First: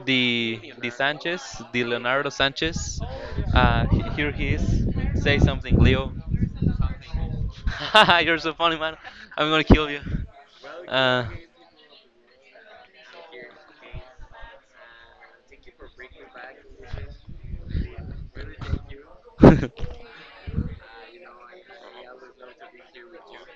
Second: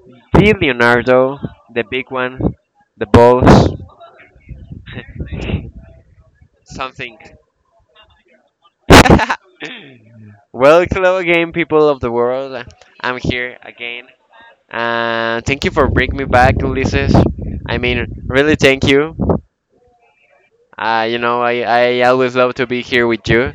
the the the Leonardo, Sanchez, the the big Leonardo one, Sanchez. the balls, Here he is. Say something, Leo. something. You're so funny, man. I'm gonna kill you. Well, hello Uh, again, people of the world. I'm here again. Thank you for bringing me back, Ulysses. I mean, really, thank you. I always love to be here with you.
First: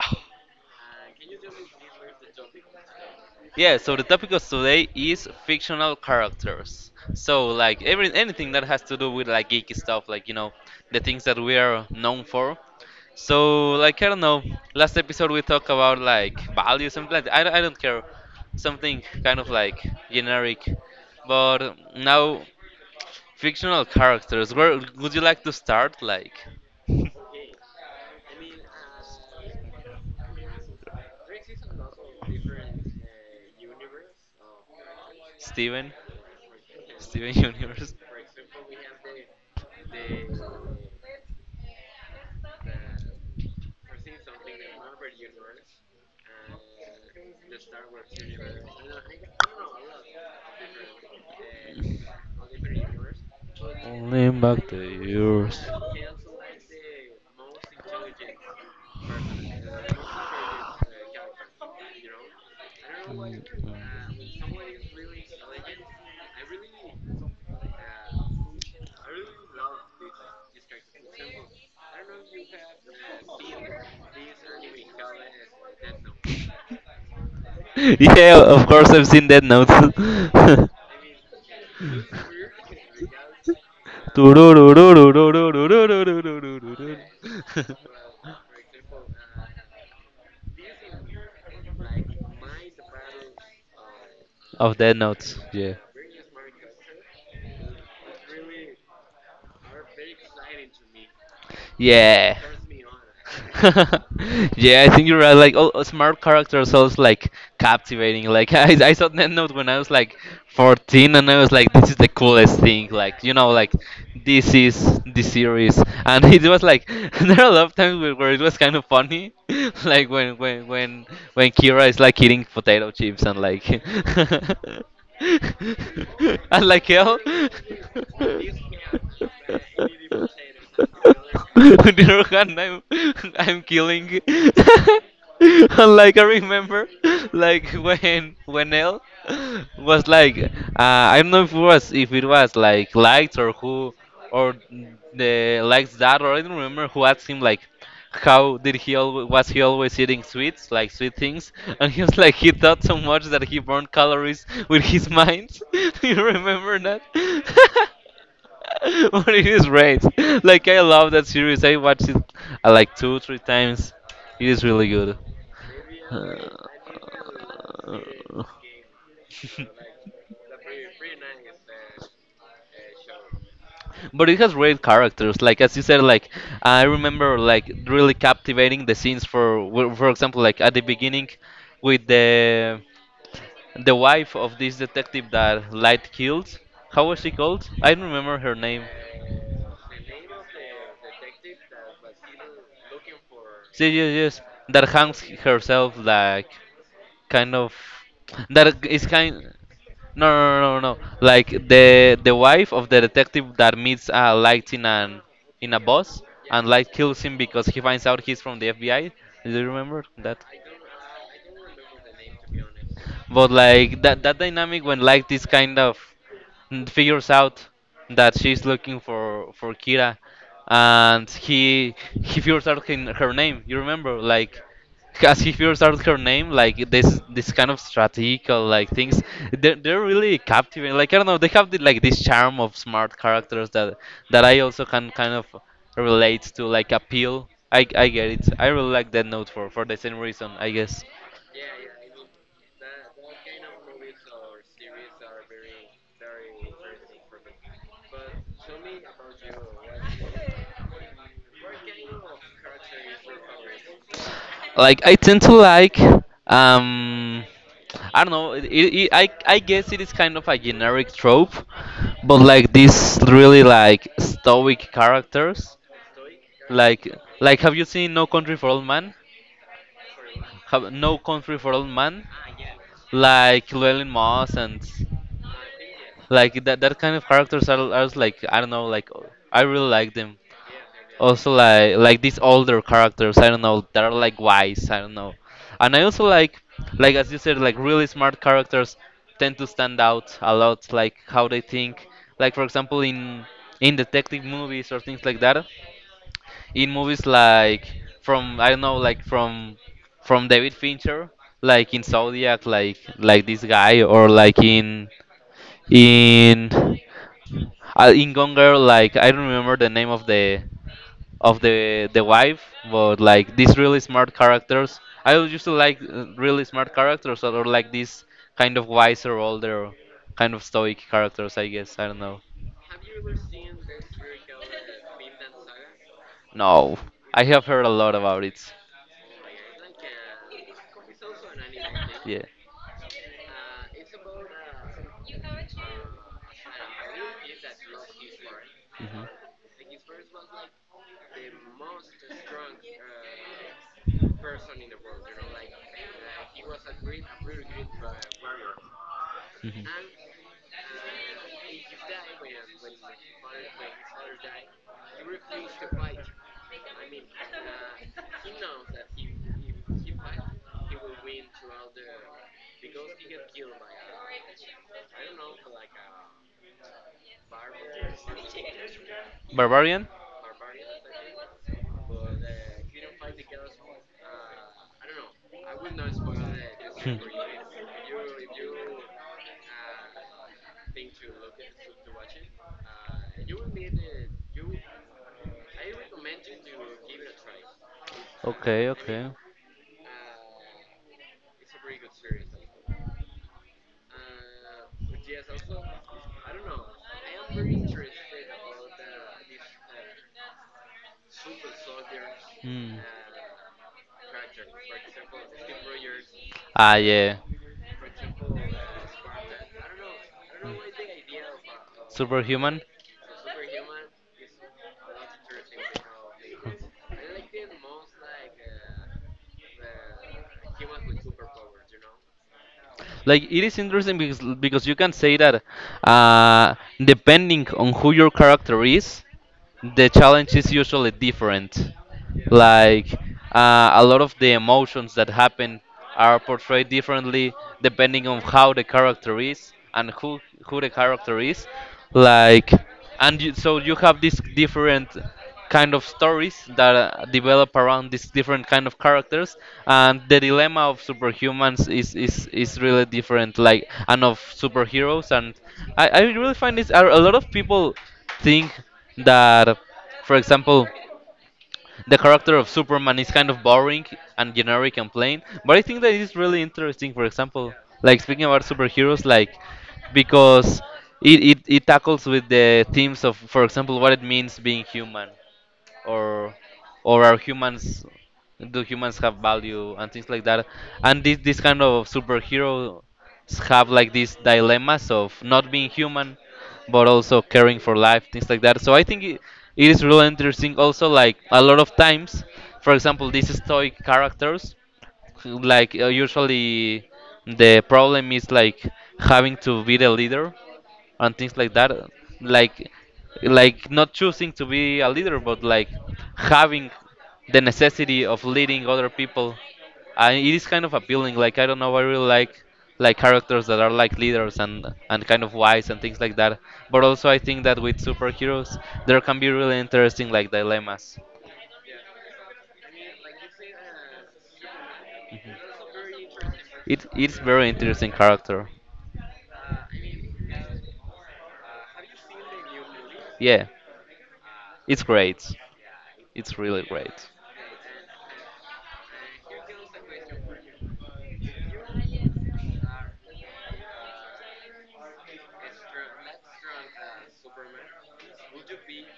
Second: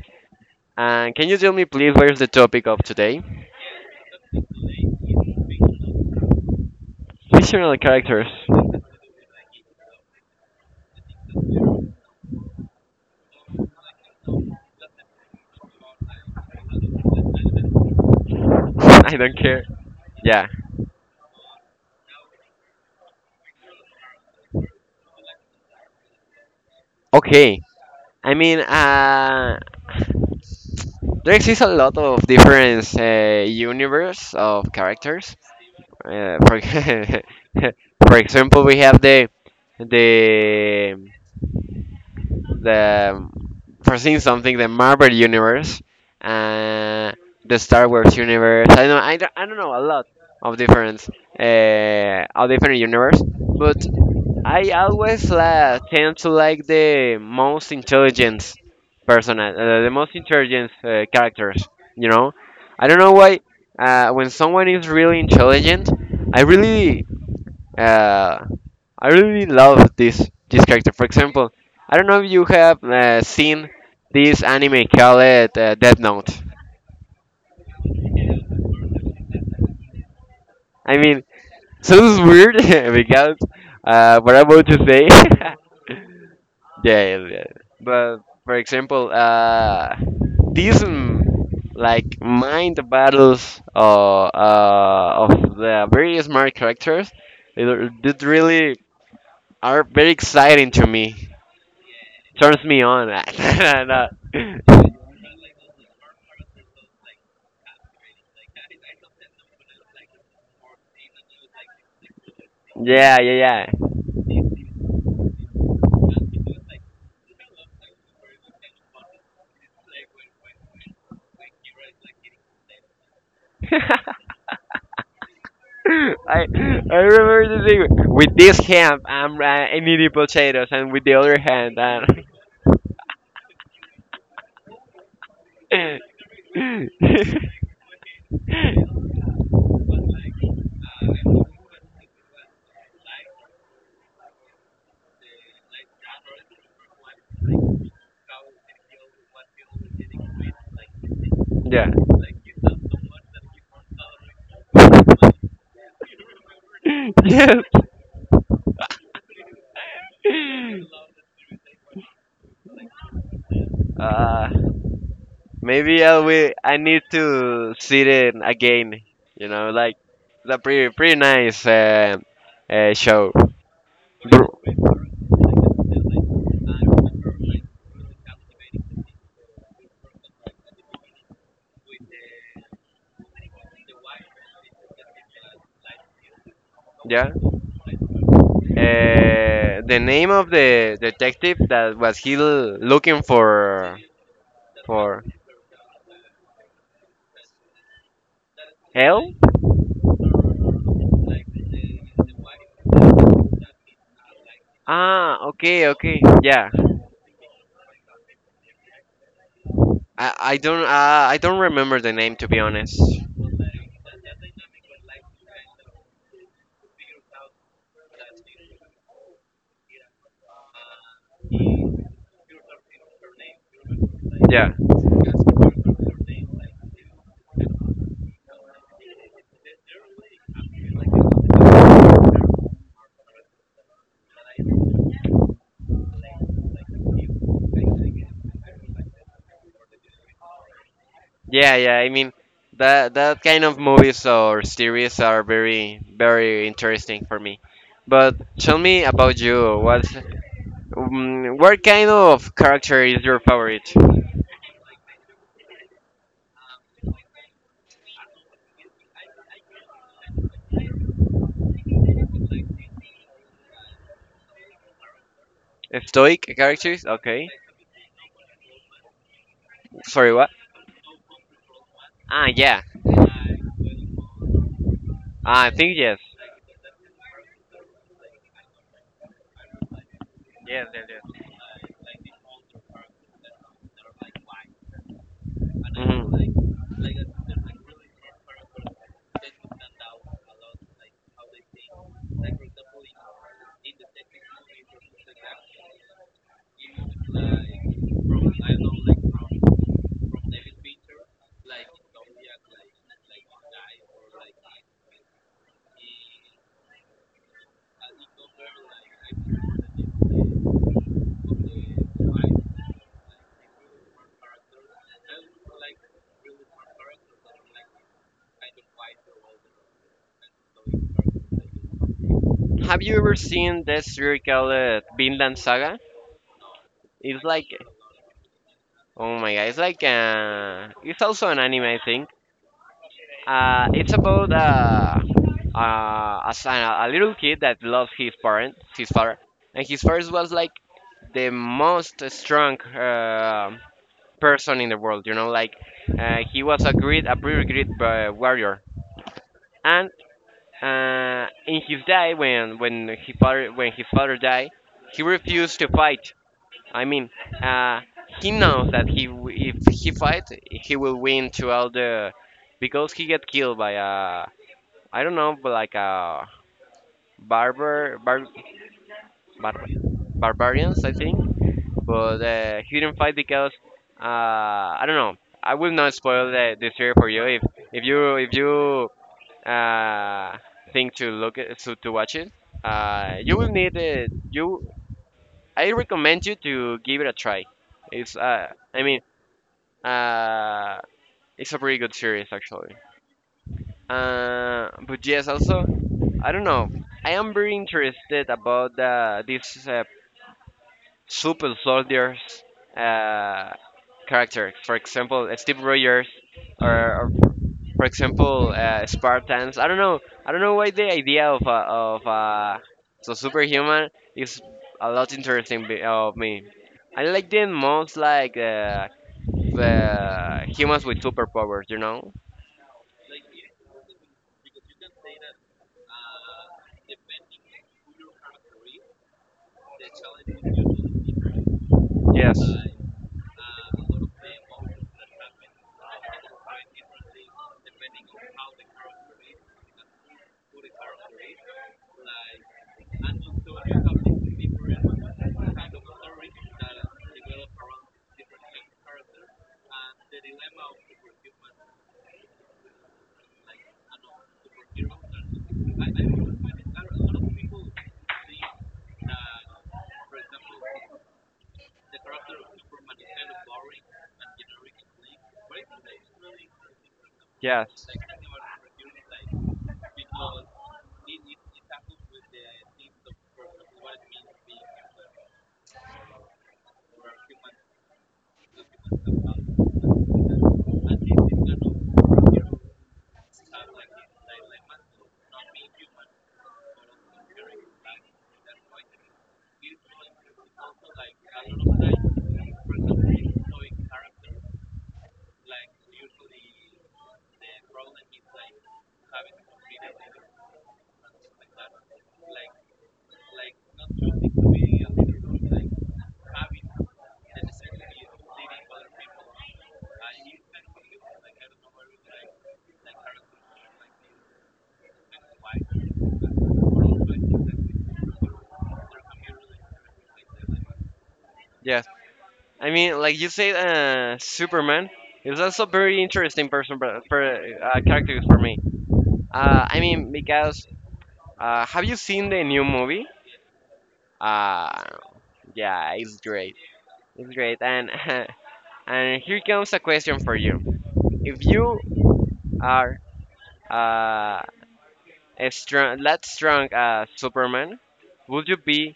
And can you tell me, please, where's the topic of today? Yeah, so the topic of today is fictional characters. So Fictional like every characters. anything that has to do with like geeky stuff, like you know, the things that we are known for. So like I don't know, last episode we talked about like values, something like that. I don't care, something I don't kind of care. like Yeah. generic. But now fictional characters. Where would you like to start? Like Okay. I mean, uh, There exists a lot of different universe of characters. Steven, For, Steven Universe. for example, we have the the for seeing something, the Marvel universe, uh, the Star Wars universe. I know I don't know a lot of different of different universe, but Lean back I the always years. Tend to like the most intelligent person, the most intelligent characters. You know, I don't know why. Mm, When someone mm. is really intelligent, I really uh, I really love this character. For example, I don't know if you have seen this anime called Death Note. Yeah, of course I've seen Dead Note. I mean, sounds weird because what I'm about to say. Yeah, yeah. But for example, these like mind battles Of their Notes, of yeah. the very smart characters, it really are very exciting to me. Yeah. Turns me on. No, no. Yeah, I think you're right. Like, all smart characters sounds like captivating. Like, I saw Death when I was like 14, and I was like, this is the coolest thing. Yeah, Like, you know, yeah, like yeah. this is the series, and it was like there are a lot of times where it was kind of funny, like when Kira is like eating potato chips and like I and like I hell. remember the thing with this hand I'm eating potatoes, On and with the other hand, I'm the I'm I'm killing. like I remember, like when El was like, I don't know if it was like likes or who or the likes that or I don't remember who asked him like how did was he always eating sweets like sweet things yeah, and he was like he thought so much that he burned calories with his mind. Do you remember that? yes. But it is great. Like I love that series. I watched it like two, three times. It is Uh, really good. Maybe I will. I need to see it Uh, again. You know, like the pretty pretty nice show. but it has great characters. Like as you said, like I remember like really captivating the scenes for for example, like at the beginning with the wife of this detective that Light killed. How was Yeah. she called? I don't remember her name. The name of the detective that was he l- looking She just that hangs for herself like kind of that is kind. help? No, no, no, no, no, like the wife of the detective that meets light in an Ah, in a okay, bus okay, and yeah. light kills him because he finds out he's from the FBI. Do you remember I, that? I don't uh, I don't remember the name to be honest. But like that dynamic when like this kind of figures out that she's looking for Kira, and he figures out her, her name. You remember like Yeah, as he figures out her name, like this kind of strategical like things, they're really captivating. Like I don't know, they have the, like this charm of smart characters that I also can kind of relate to, like appeal. I get it. I really like that note for the same reason, I guess. yeah, yeah. I mean, that that kind of movies or series are very very interesting for me. But tell me about you. What kind of character is your favorite? Like I tend to like um. I don't know. I guess it is kind of a generic trope, but like these really like stoic characters. Stoic characters? Like, Okay. like, have you seen No Country for Old Man? Sorry, what? Have No Country for Old Man? Ah, yeah. Like Llewellyn Moss and Ah, I think yes. like that kind of characters are just like I don't know, like I really like them. Yes, yes, yes. Also like these older characters, I don't know, that are like wise, I don't know. And I also Mhm. like as you said, like really smart characters tend to stand out a lot, like how they think. Like for example in detective movies or things like that, in movies like from I don't know like from David Fincher like in Zodiac like this guy or like in in Gone Girl like I don't remember the name of the of the wife but like these really smart characters I used to like really smart characters or like these kind of wiser older kind of stoic characters I guess I don't know. Have you ever seen this series called Vinland Saga? No, I It's have like, heard a lot about it. oh my god, it's like, it's also an anime, I think. Yeah. It's about a, son- a little kid that lost his parents, his Mhm. father, and his father was like the most strong person in the world. You know, like he was a great, a pretty great warrior, and in his day, when his father died, he refused to fight. I mean, uh, he knows that he w- if he fight, he will win to all the because he get killed by a Mhm. I don't know, but like a barber bar, bar, Barbarian? barbarians, I think. But he didn't fight because uh, I don't know. I will not spoil the story Hmm. for you if you if you uh, thing to look at, so to watch it. You will need it. You, I recommend you to give it a try. It's, Okay, I mean, okay. uh, it's a pretty good series actually. But yes, also, I don't know. I am very interested about these super soldiers Hmm. uh, characters. For example, Steve Rogers Ah, or yeah. for example, Spartans. I don't know. I don't Hmm. know why the idea of Superhuman? so superhuman is a lot interesting be- of me. I like them most like the humans with superpowers. You know? Like it is interesting because you can say that uh, depending on who your character is, the challenge is usually different. Yes. Like a lot of the emotions that happen are portrayed differently depending on how the character is and who the character is. Like and you, so you have these different kind of stories that develop around these different kind of characters and the dilemma of superhumans is really different like and of superheroes and I really find this a lot of people think that for example the character of superman is kind of boring and generic and plain but I think that it's really interesting for example Yes. like speaking about superheroes like because it tackles with the themes of for example what it means being human or or are humans do humans have value and things like that and this kind of superheroes have like these dilemmas of not being human but also caring for life things like that so I think it is really interesting also like a lot of times for example these stoic characters who, like usually the problem is like having to be the leader and things like that like like not choosing to be a leader but like having the necessity of leading other people and it is kind of appealing like I don't know I really like characters that are like leaders and kind of wise and things like that but also I think that with superheroes there can be really interesting like dilemmas. Yes. I mean, like you said, Superman is also very interesting person It it's for very interesting characters for character. me. I mean, because have you seen the new movie? Yeah it's Uh, great yeah, it's it's great. really great. It's great, and and here comes a question for you. If you are uh, as strong, that strong as Superman, would you be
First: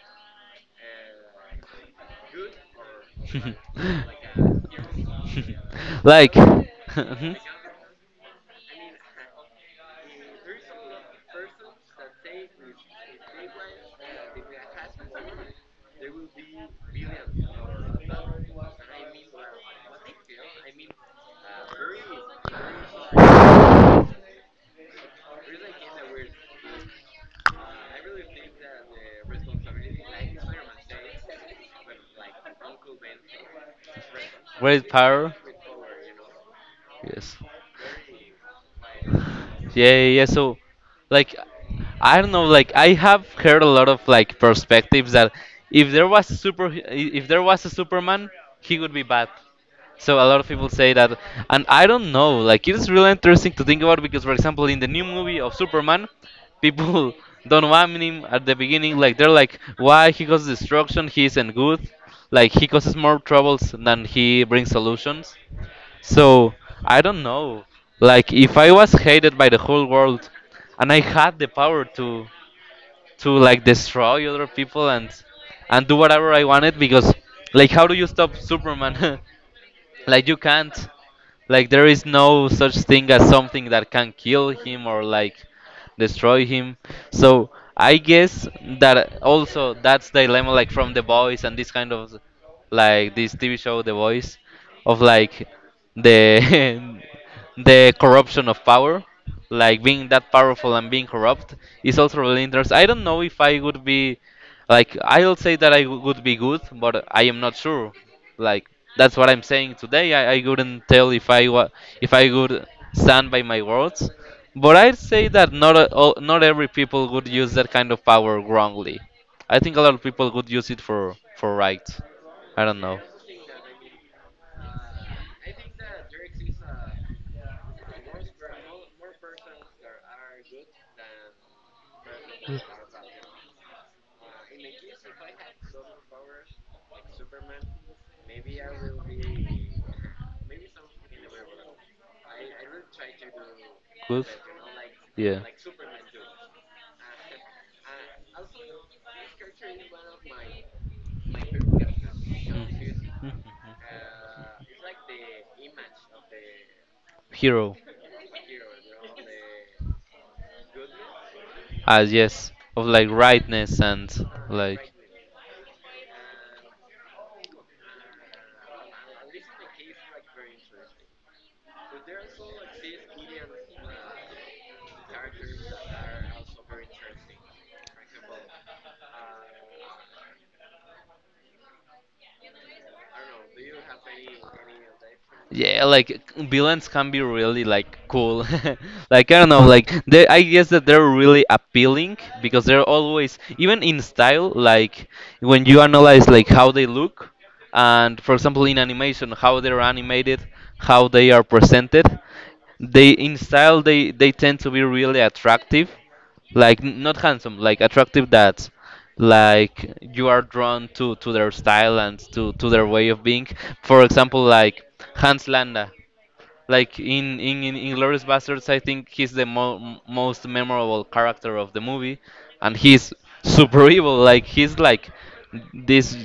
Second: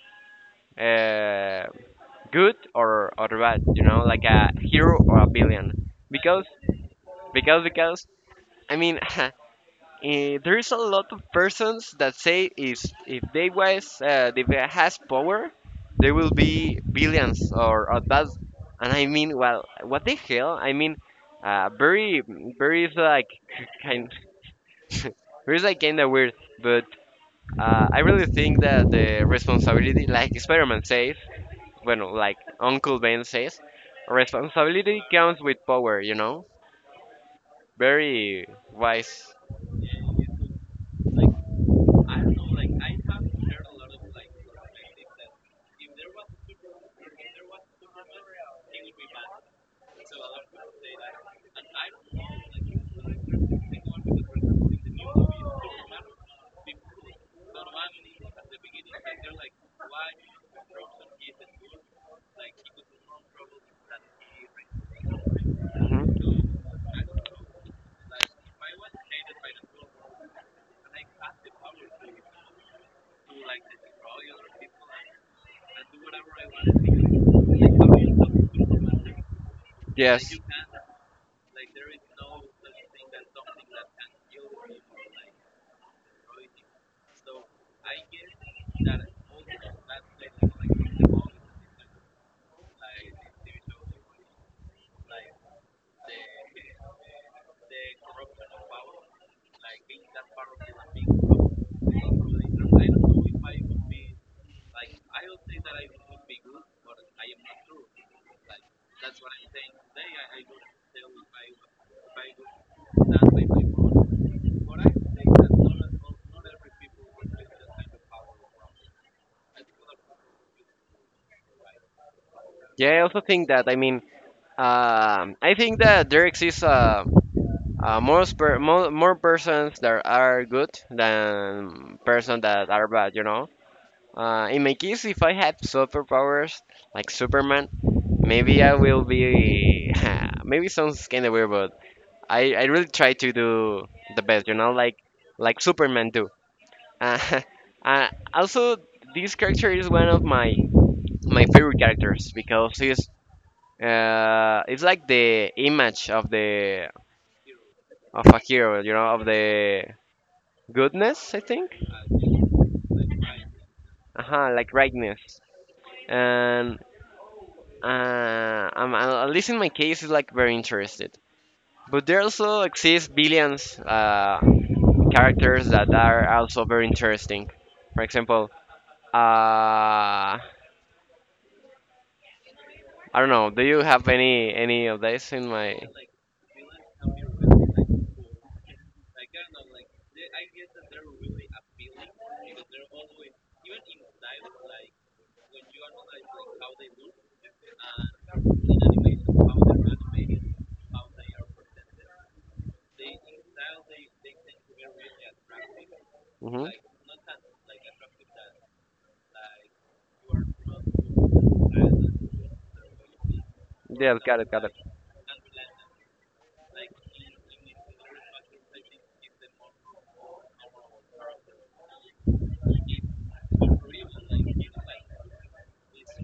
uh, good or bad? You know, like a Good, hero or a hero? villain? Like, Because, mhm. because, because, I mean, eh, there is a lot of persons that say is if they was if they has power, there will be billions or that. And I mean, well, what the hell? I mean, very very like kind very like kind of weird. But I really think that the responsibility, like Spider-Man says, well, like Uncle Ben says, Great with responsibility power, comes with know. power. You know, Yes. very wise. Yeah, yeah, yeah. So, like, I don't know. Like, I have heard a lot of like perspectives that if there was a super, if there was a Superman, he would be bad. So a lot of people say that, and I don't know. Like, it is really interesting to think about because, for example, in the new movie of Superman, people don't want him at the beginning. Like, they're like, why he causes destruction? He isn't good. Like, he causes more troubles than he brings solutions. Mhm. So I don't know. Like if I was hated by the whole world and I had the power to like destroy other people and do whatever I wanted because like how do you stop Superman? Like you Yes. can't. Like there is no such thing as something that can kill him or like destroy him. So I guess that also that's the dilemma like from the boys and this kind of like this TV show The Voice of like the the corruption of power like being that powerful and being corrupt is also really interesting. I don't know if I would be like I'll say that I would be good, but I am not sure. Like that's what I'm saying today. I couldn't tell if I if I would stand by my words, but I'd say that not a- all, not every people would use that kind of power wrongly. I think a lot of people would use it for right. I don't Yeah, know. I also think that. I mean, I think that there exists more persons that are good than persons that are bad. You know, in my case, if I had superpowers like Superman, maybe I will be. Maybe sounds kind of weird, but I really try to do the Good? best. You know, Yeah. like Superman do. Uh, uh, also, this character is one of my Mm. my favorite characters because he's it's like the image of the Hero. of a hero, you know, of the goodness, I think. Ah, yes. Of like rightness and Uh-huh, like like. rightness. And I'm, I- at least in my case, it's like very interested. But there also exist billions characters that are also very interesting. For example, I don't know. Do you have any of this in my? Yeah, like villains can be really like cool. Like I don't know, like they I guess that they're really appealing because they're always even in style, like when you analyze like how they look and for example in animation how they're animated, how they are presented, they in style they tend to be really attractive Mm-hmm. like not handsome like attractive dads like you are drawn to their style and to their way of being for Yeah, got example it, got it. like hans landa like in inglorious bastards I think he's the most memorable character of the movie and he's super evil like he's like this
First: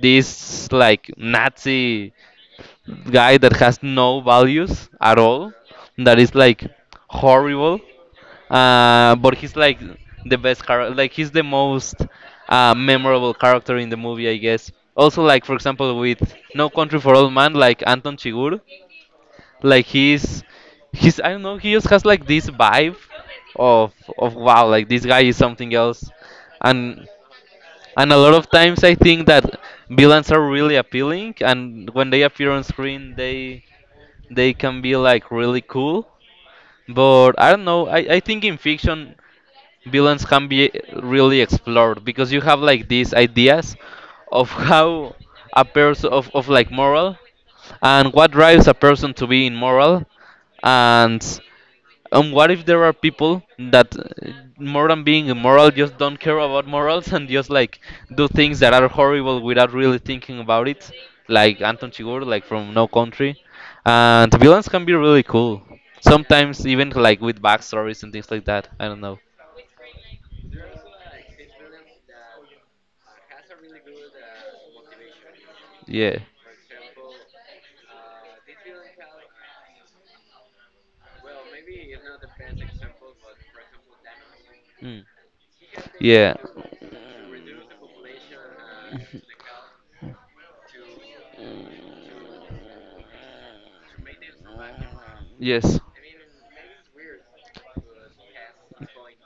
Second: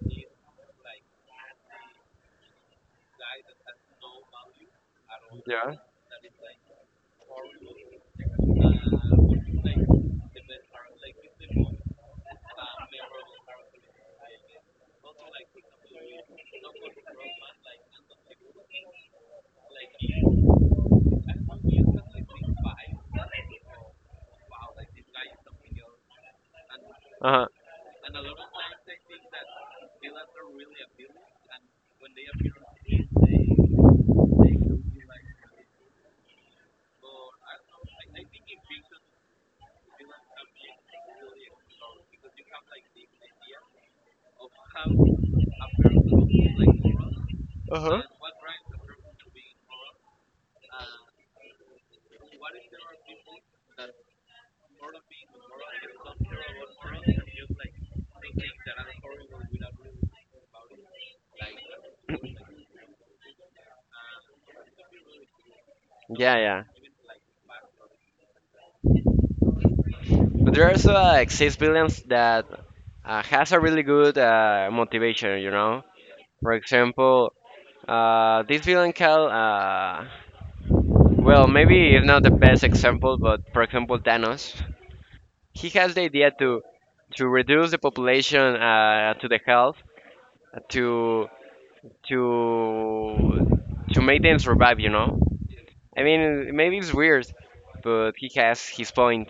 this like nazi guy that has no values at all, Yeah. that is like horrible. But he's like the best character. Like he's the most memorable character in the movie, I guess. Also, like for example, with No Country for Old Man, like Anton Chigurh, like he's I don't know, he just has like this vibe of of wow, like this guy is something else, and Uh and a lot of times I think that villains are really appealing, and when they appear on screen, they can be like really cool. But I don't know. I think in fiction villains can be really explored because you have like these ideas of how a person of like moral, huh. Uh huh. and what drives a person to be immoral and and what if there are people that, more than being immoral, just don't care about morals and just like do things that are horrible without really thinking about it, like Anton Chigurh, like from No Country, and villains can be really cool. Yeah, Sometimes even like with backstories and things like that. I don't know. but there are also like six villains that has a really good motivation, you know. Yeah. For example, this villain called well, maybe it's not the best example, but for example, Thanos, Mm. he has the idea Yeah. To reduce the population to the health to to to make them survive, you know. Yes. I mean, maybe it's weird, but he has his point.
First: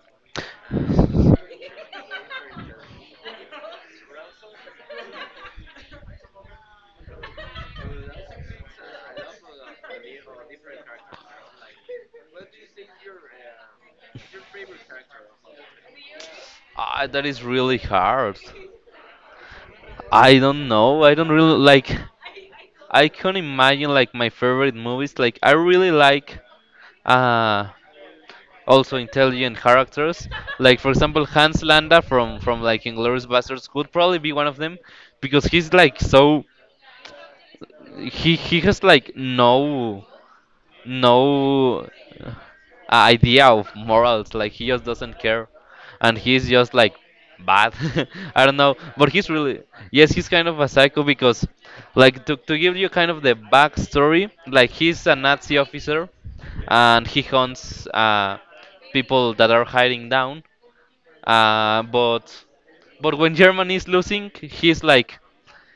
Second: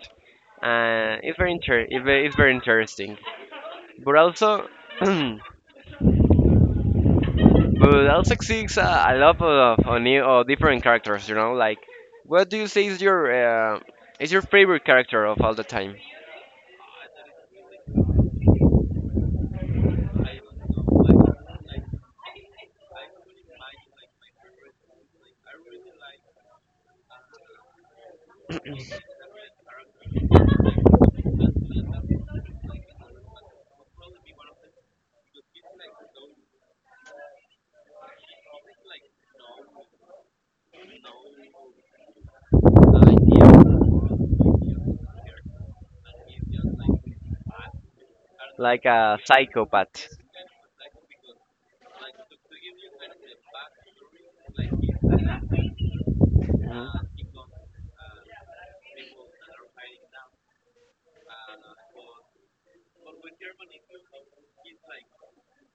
It's very inter- it's very interesting. But also, but L six six, I love new different characters. You know, like what do you say is your favorite character of all the time? Ah, that is really hard. I don't know. I don't really like. I can not imagine like my favorite movies. Like I really like uh also intelligent characters. Like for example Hans Landa from like Inglourious Basterds could probably be one of them because he's like so he has like no no uh, idea of morals. Like he just doesn't care, and he's just like bad. I don't know, Like but a he's really psychopath. yes, he's kind of a psycho because, like, to give you kind of the backstory, like he's a Nazi officer, Mhm. and he hunts people that are hiding down. Uh, but but when Germany is losing, he's like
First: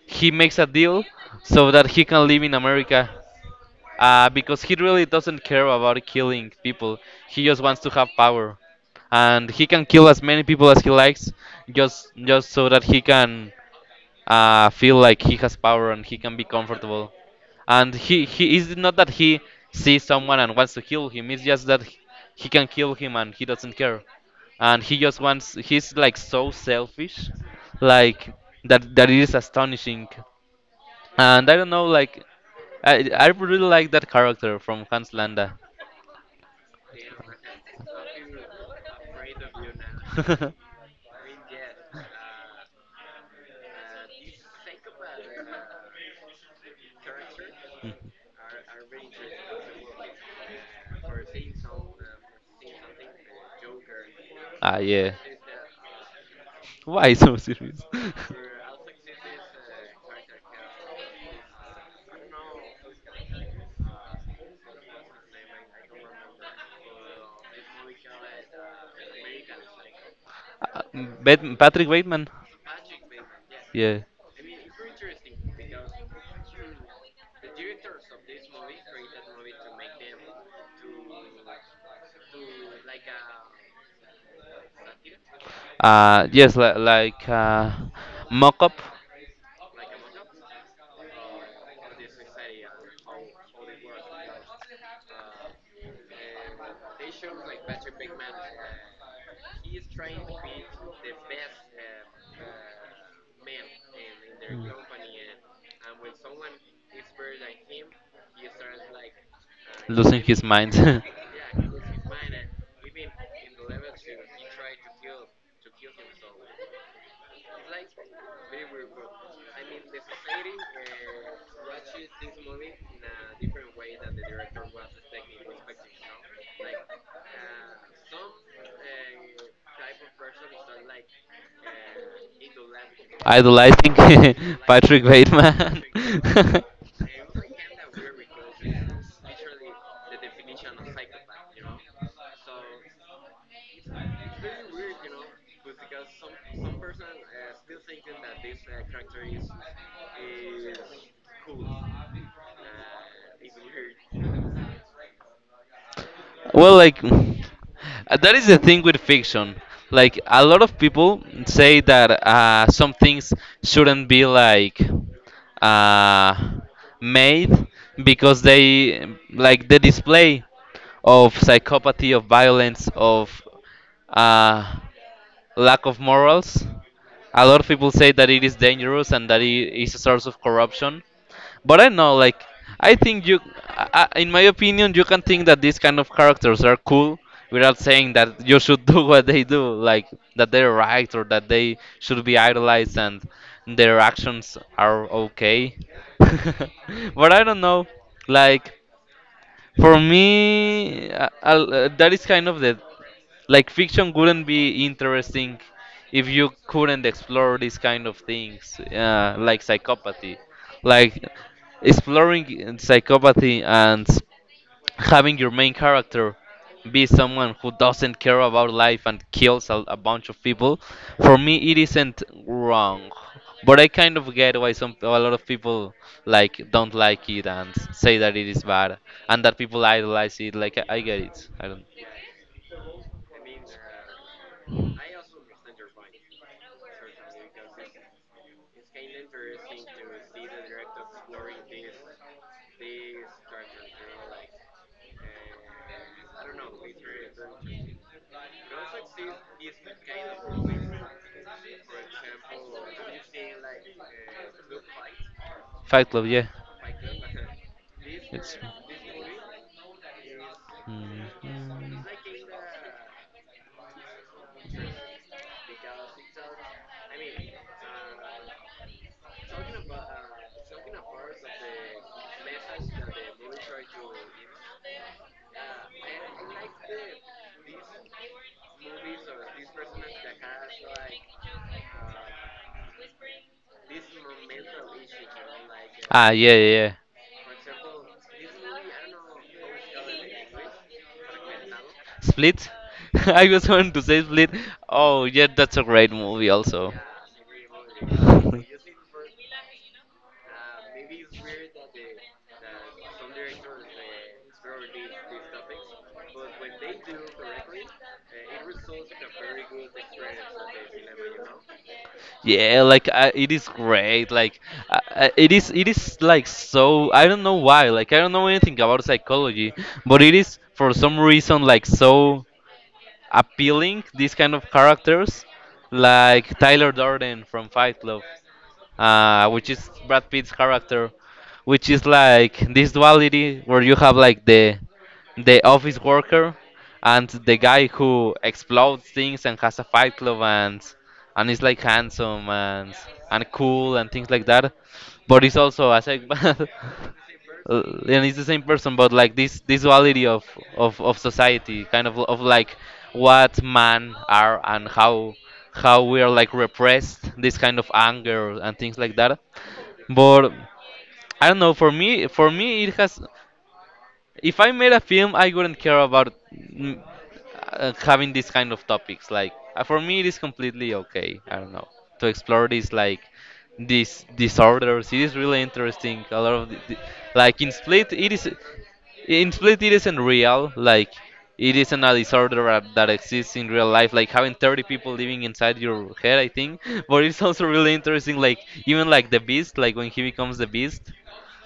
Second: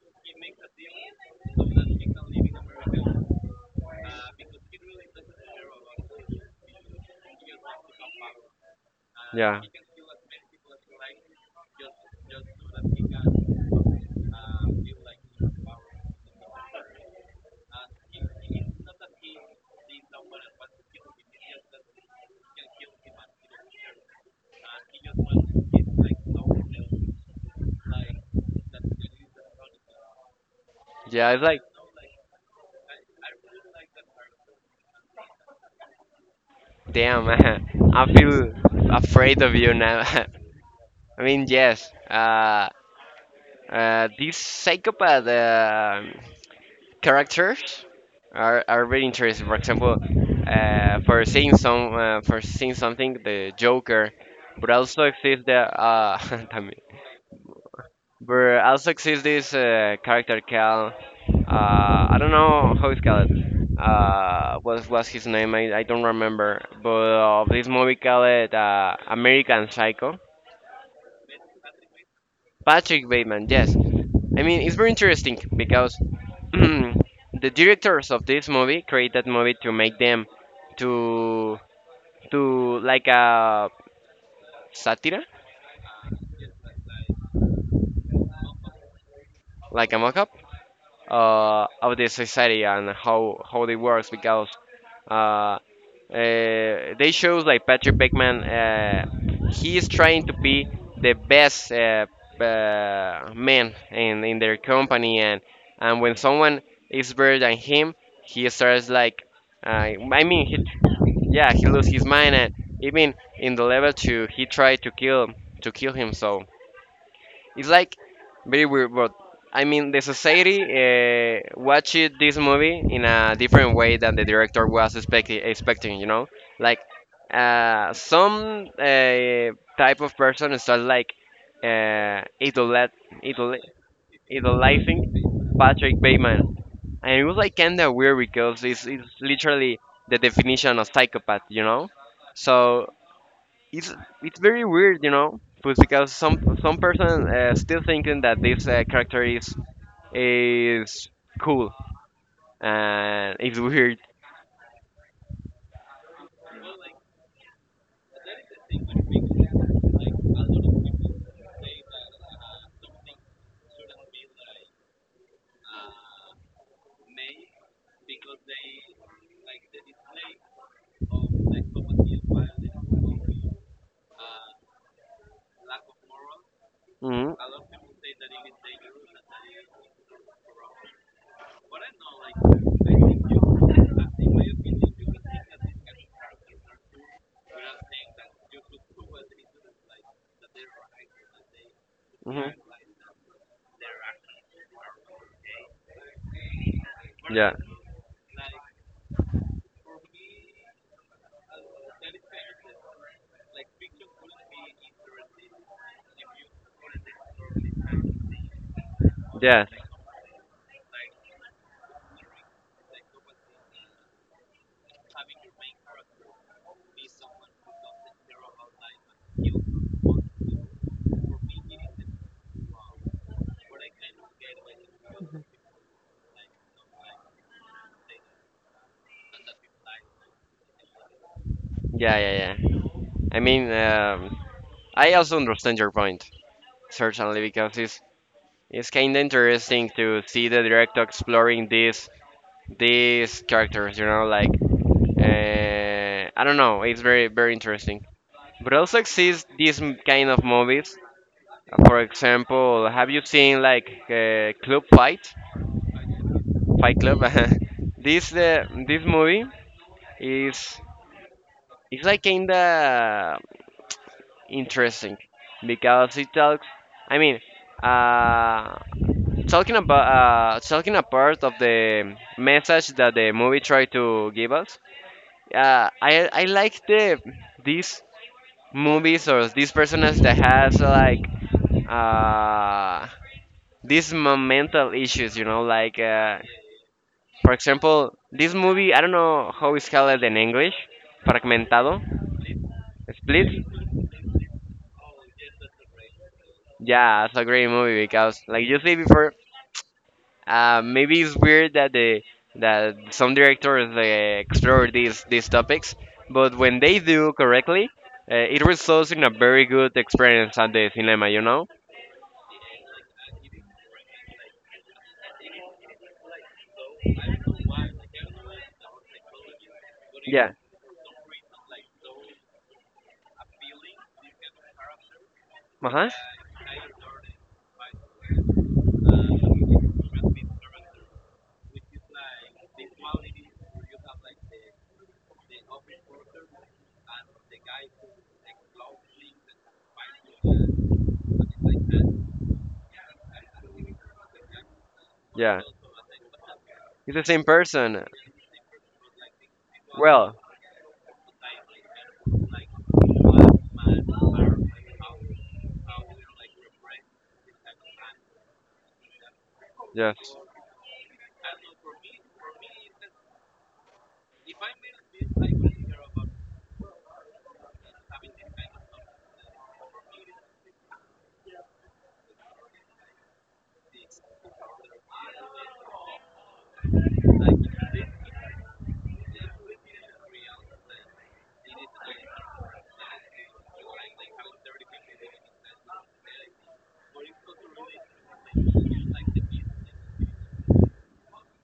he makes a deal so that he can live in America because he really doesn't care about killing people. He just wants to have power, and Yeah. he can kill as many people as he likes, just so that he can feel like he has power and he can be comfortable. And he is not that he sees someone and wants to kill him. It's just that he can kill him and he doesn't care, and he just wants. He's like so selfish, like that it is astonishing. Yeah, it's And I like, don't know, like, I really like that character from Hans Landa. damn, I feel afraid of you now. I mean, yes, these psychopath characters are very interesting. For example, for seeing something, the Joker, but ah, also yeah. exists the también. Why so serious? But also exists this character called I don't know how it's called. What was his name? I don't remember. But of this movie called American Psycho, Uh, Patrick Bateman. Patrick Bateman. Yes, Yeah. I mean it's very interesting because the directors of this movie create that movie to make them to to like a satire, Yes, li like mock-up. like a mock-up of the society and how they works because uh, they shows like Patrick Bateman, he is trying to be the best man in their Mm. company and when someone is better than him he starts like Losing I his mean, he mind. yeah, he lose his mind, and even in the level two, he tried to kill him. So it's like very weird, but I mean, the society watched this movie in a different way than the director was expecti- expecting. You know, like some type of person start like uh, idol idol idolizing Patrick Bateman and it was like kind of weird because it's literally the definition of psychopath, you know. So it's it's very weird, you know, but because some person still thinking that this character is cool and it's weird. Well, like that is the thing with fiction. Like a lot of people say that some things shouldn't be like uh, made because they like the display of psychopathy, of violence, of uh, lack of morals. Hmm. A lot of people say that it is dangerous and that it is a source of corruption. But I know, like, I think you, in my opinion, you can think that these kind of characters are cool without saying that you should do what they do, like that they're right or that they should be Hmm. idolized and their actions are okay. But I Yeah, don't know, like. For me, that is kind of the like fiction wouldn't be interesting if you couldn't explore these kind of things, like yeah, psychopathy, like exploring psychopathy and having your main character be someone who doesn't care about life and kills a bunch of people, for me it isn't wrong. But I kind of get why some a lot of people like don't like it and say that it is bad and that people idolize it. Like I get it. I don't. yeah, yeah, yeah. I mean, I also understand your point certainly because it's kind of interesting to see the director exploring these characters, you know, like I don't know. It's very very interesting. But also exists these m- kind of movies. For example, have you seen like Club Fight? Fight Club, yeah. Fight Club. This It's. This movie is Mhm. it's like kinda interesting because it talks. I mean, uh, talking about talking apart of the message that the movie tried to give us. I like the this movies or these personas that has like uh these mental issues, you know, like Ah, yeah, yeah, yeah. for example this movie I don't know how it's called in English, fragmentado, Split? I split. was going to say Split. Oh, yeah, that's a great movie also. Yeah, it's a great movie because like you said before, maybe it's weird that the that some directors they explore these topics, but when they do correctly, it results in a very good experience at the cinema, you know. Yeah, like I, it is great. Like it is like so. I don't know why. Like I don't know anything about psychology, but it Yeah. is for some reason like so, appealing these kind of characters Uh-huh. like Tyler Durden from Fight Club, which is Brad Pitt's character, which is like this duality where you have like the office worker and the guy who explodes things and has a fight club and he's like handsome and cool and things like that. But he's Yeah, also a psychopath. it's the same person. and he's the same person. But like this duality Well, of of society, kind of like what man are and how we are like repressed, this kind of anger and things like that. yes. But I don't know. For me, it has. If I made a film, I wouldn't care about having these kind of topics. Like for me, it is completely okay. I don't know to explore these like these disorders. It is really interesting. A lot of like in Split, it is in Split it isn't real. Like it isn't a disorder that exists in real life. Like having 30 people living inside your head, I think. But it's also really interesting. Like even like the Beast, like when he becomes the Beast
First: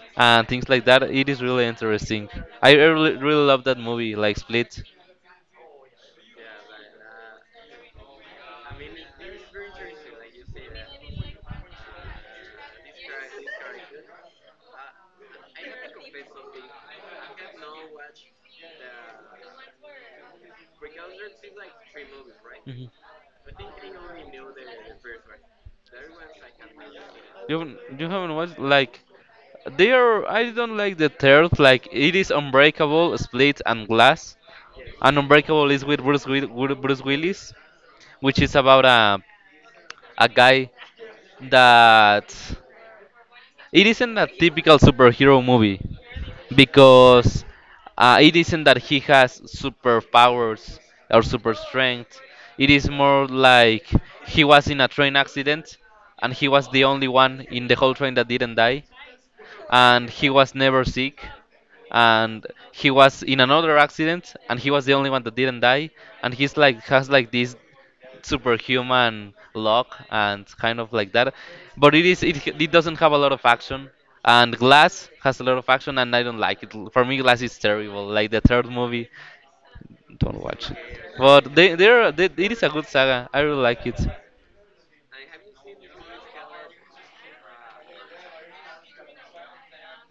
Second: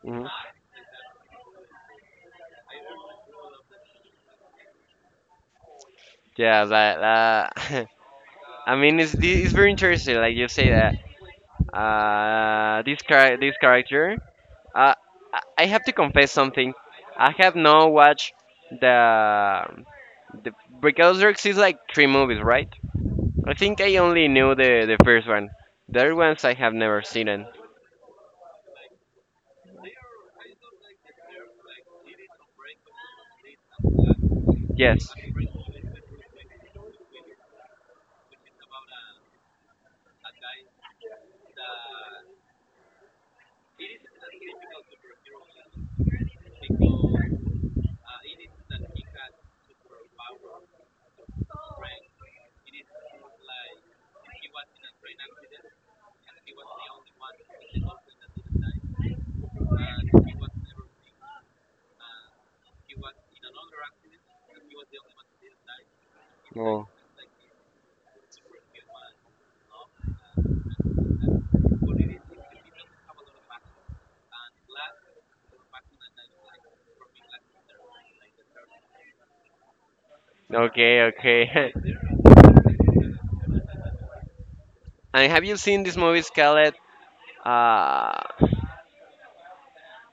Hmm. and things like that. It is really interesting. I really, really love that movie, like Split. Yeah, but I mean, it's thi- it's very interesting. Like you say that this char- this character. Uh, I have to confess something. I have not watched the the because there exists like three movies, right? Mhm. I think I only knew the first one. The other ones I have never seen. It. You haven't watched like they are. I don't like the third. Like it is Unbreakable, Split, and Glass. Yes. And Unbreakable is with Bruce Willis, which is about a guy that it isn't a typical superhero movie because it isn't that he has superpowers or super strength. It is more like he was in a train accident and he was the only one in the whole train that didn't die and he was never sick and he was in another accident and he was the only one that didn't die and he's like Oh. has like this superhuman luck and kind of like that, but it is it, it doesn't have a lot of action, and Glass has a lot of action and I don't like it. For me Glass is terrible, like the third movie, don't watch it. Okay. But Okay. they they're they, it is a good saga, I really like it. And have you seen this movie, Scarlet? Uh,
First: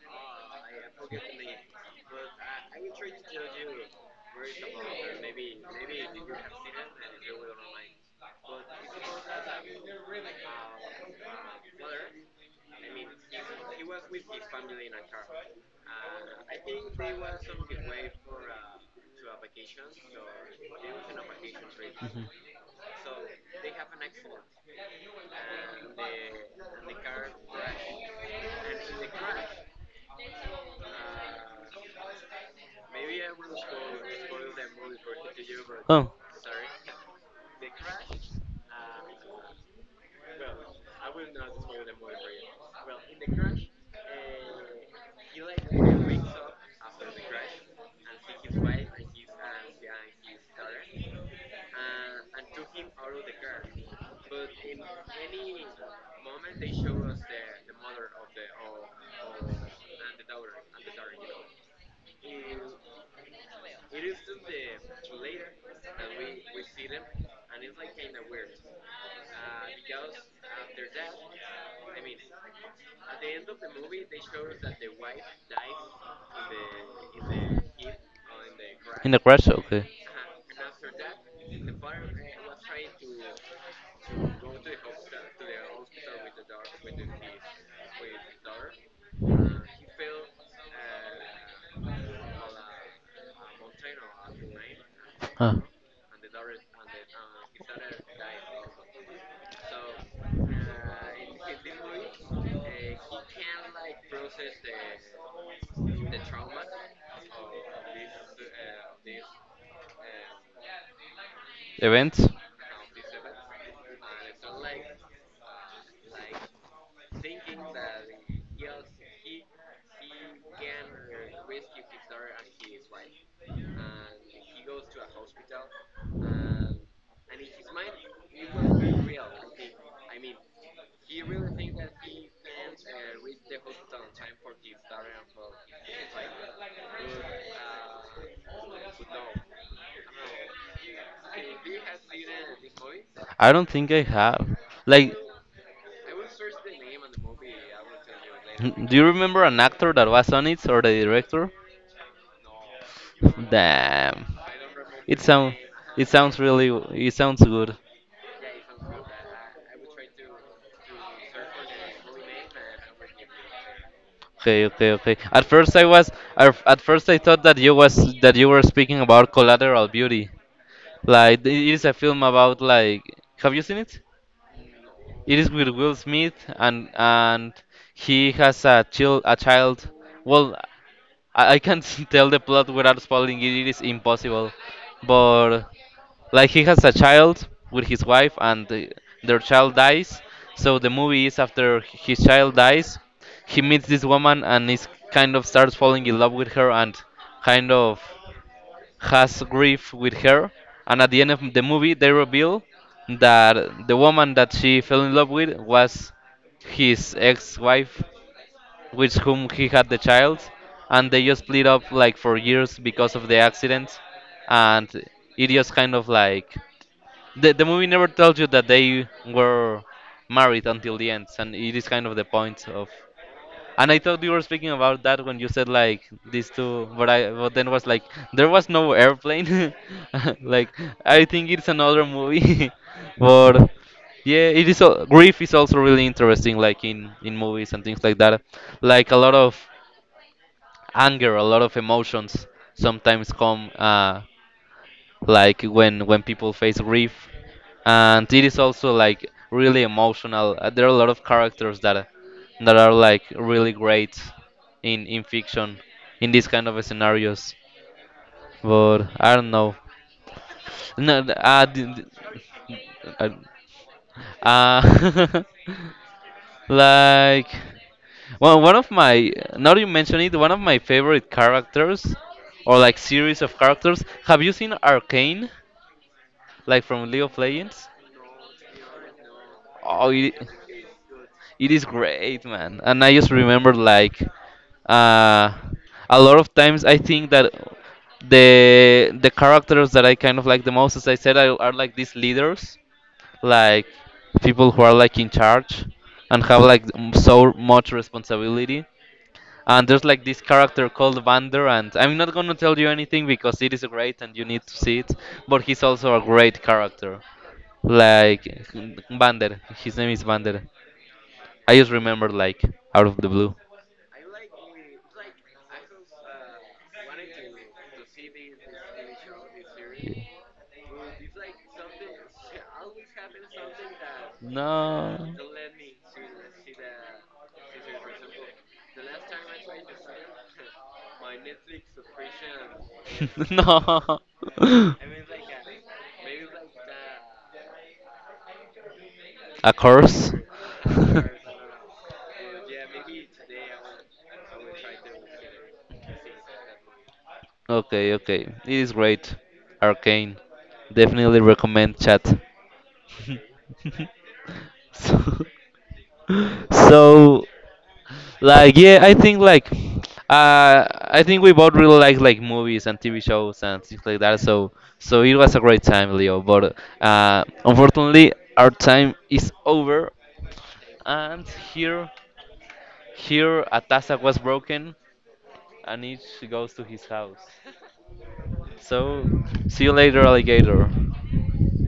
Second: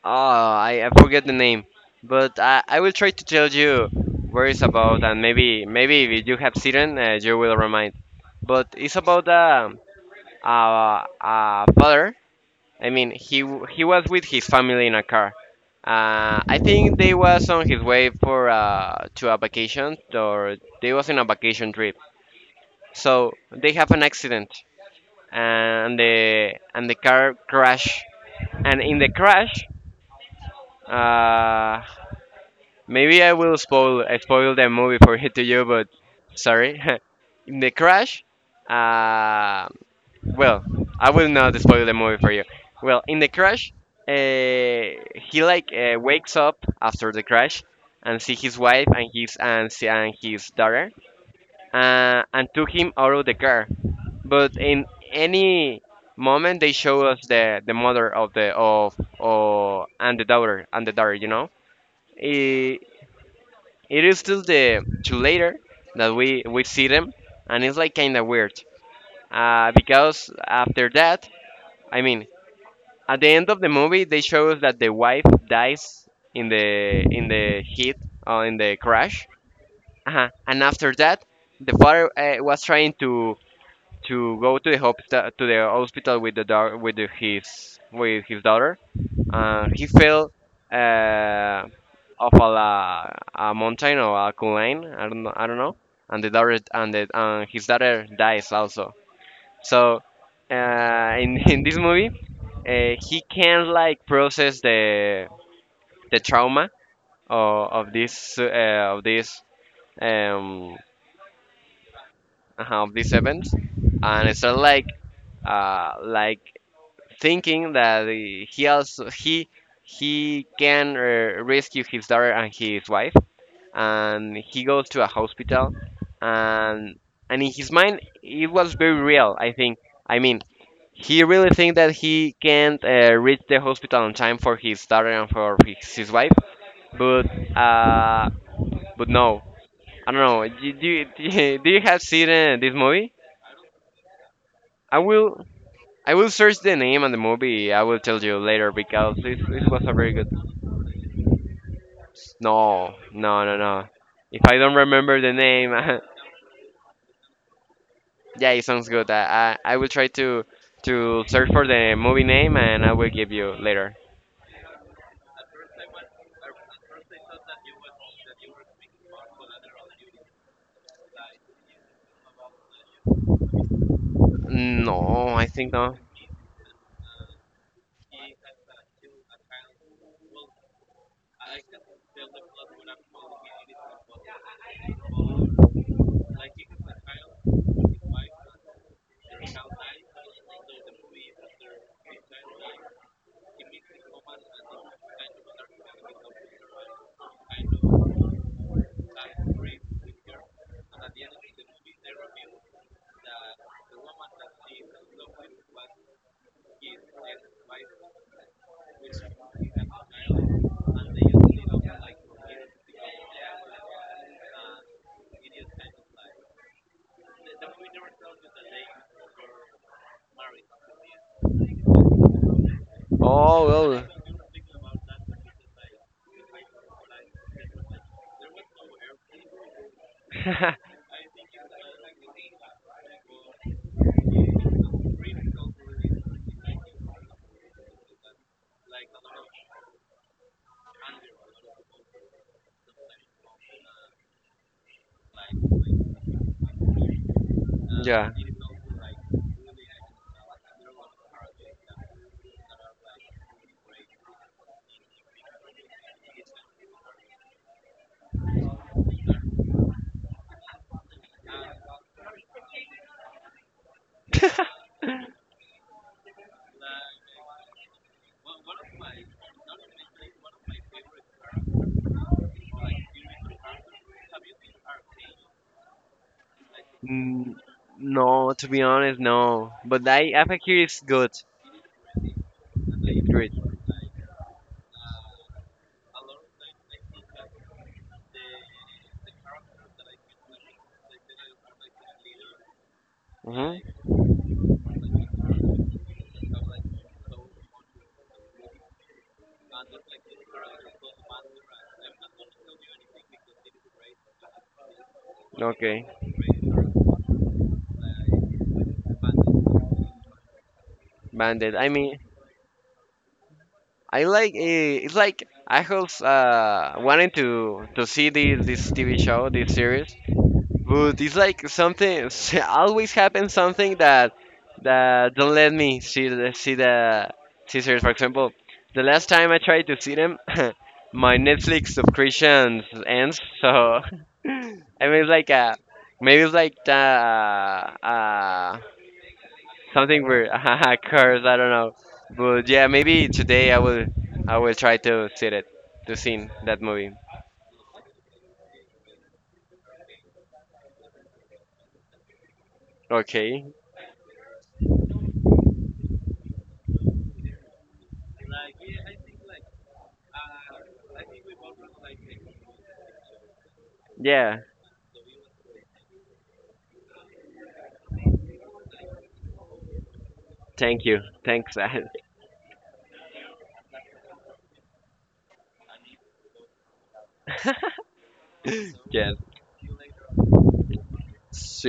I forget the name, but I will try to tell you where it's about, and maybe if you have children, you will remind. But it's about a father. I mean, he was with his family in a car. I think they was on his way for to a vacation, or they was in a vacation trip. So they have an accident, and the car crash, and in the crash. Uh, Maybe I spoil the movie for it to you, but Oh. sorry. In the crash, uh, well, I will not spoil the movie for you. Well, in the crash, he wakes up after the crash and see his wife and his daughter, and took him out of the car. But in any moment, they show us the mother of the of and the daughter, you know Eh, it is till the till later that we see them, and it's like kind of weird. Because after that, I mean, at the end of the movie, they show us that the wife dies in the in the hit or in the The crash. crash, okay. uh Uh-huh. And after that, the father was trying to go to the hospital with the dog with the, his with his daughter, and he fell uh, off a mountain or a line. I don't know, I don't Huh. know. And the daughter and the, and his daughter dies also. So in in this movie, he can like process the trauma of this of this um, Events? Of this event, and it's sort of like uh, like thinking that he also he can rescue his daughter and his wife and he goes to a hospital and and in his mind it was very real. I think, I mean, he really think that he can't reach the hospital on time for his daughter and for his wife. But uh but no, I don't know. Do you have seen this movie I don't think I have. i Like, will I will search the name and the movie. I will tell you later do you because remember an this was actor a that very good. was on it or the director? No, no, no, no. Damn. If I don't It remember the sound, name, it sounds really, it sounds good. yeah, it sounds good. I will try to search for the movie name and I will give you later. Okay, okay, okay. At first I thought that you was that you were speaking about Collateral Beauty. Like it is a film about like, have you seen it? No, It I is with think Will no. Smith and he has a child, a child. Well, I can't tell the plot without spoiling it. It is impossible. But like he has a child with his wife, and the, their child dies. So the movie is after his child dies, he meets this woman and is kind of starts falling in love with her and kind of has grief with her. And at the end of the movie, they reveal that the woman that she fell in love with was his ex-wife, with whom he had the child, and they just split up like for years because of the accident, and it just kind of like the movie never tells you that they were married until the end, and it is kind of the point of. Oh And I well. thought you were speaking about that when you said like these two, but I but then was like there was no airplane, like I think it's another movie, but yeah, it is. Grief is also really interesting, like in movies and things like that, like a lot of anger, a lot of emotions sometimes come. Like when people face grief yeah. and it is also like really emotional. There are a lot of characters that that are like really great in fiction in these kind of scenarios, but I don't know. No th- d- d- uh, uh, like, well, one of my now you mention it one of my favorite characters or like series of characters, have you seen Arcane, like from League of Mm, Legends? no, to be honest, no. But Oh, it, I think it's good. It is great, man. And I It's just great. remember like uh, a lot of times I think that the characters that I kind of like the most, as I said, are like these leaders, Hmm. like people who are like in charge and have like so much responsibility. And there's like this character called Vander, and I'm not gonna tell you anything because it is great and you need to see it. But he's Okay, also a great character, like Vander. His name is Vander. I Bandit. just I mean, remember like out of the blue. I like, it's like I was wanting to see this TV show, this series, Yeah. but it's like something always happens, something that No. that don't let me see series. For example, the last time I tried to see them, my Netflix subscription ends. So No. I mean, it's like maybe it's like the A something curse? weird. Cars. I don't know. But yeah, maybe today I will try to see it to see that movie. Okay, okay. It is great. Arcane. Definitely recommend chat. Okay. so So, like, yeah, I think like, I think we both really like movies and TV shows and things like that. Yeah. So, so it was a great time, Leo. But unfortunately, our time is over, Thank you. and Thanks. here, here, a Atasa was broken, and each goes to his house. So, Yes. see you later, alligator. See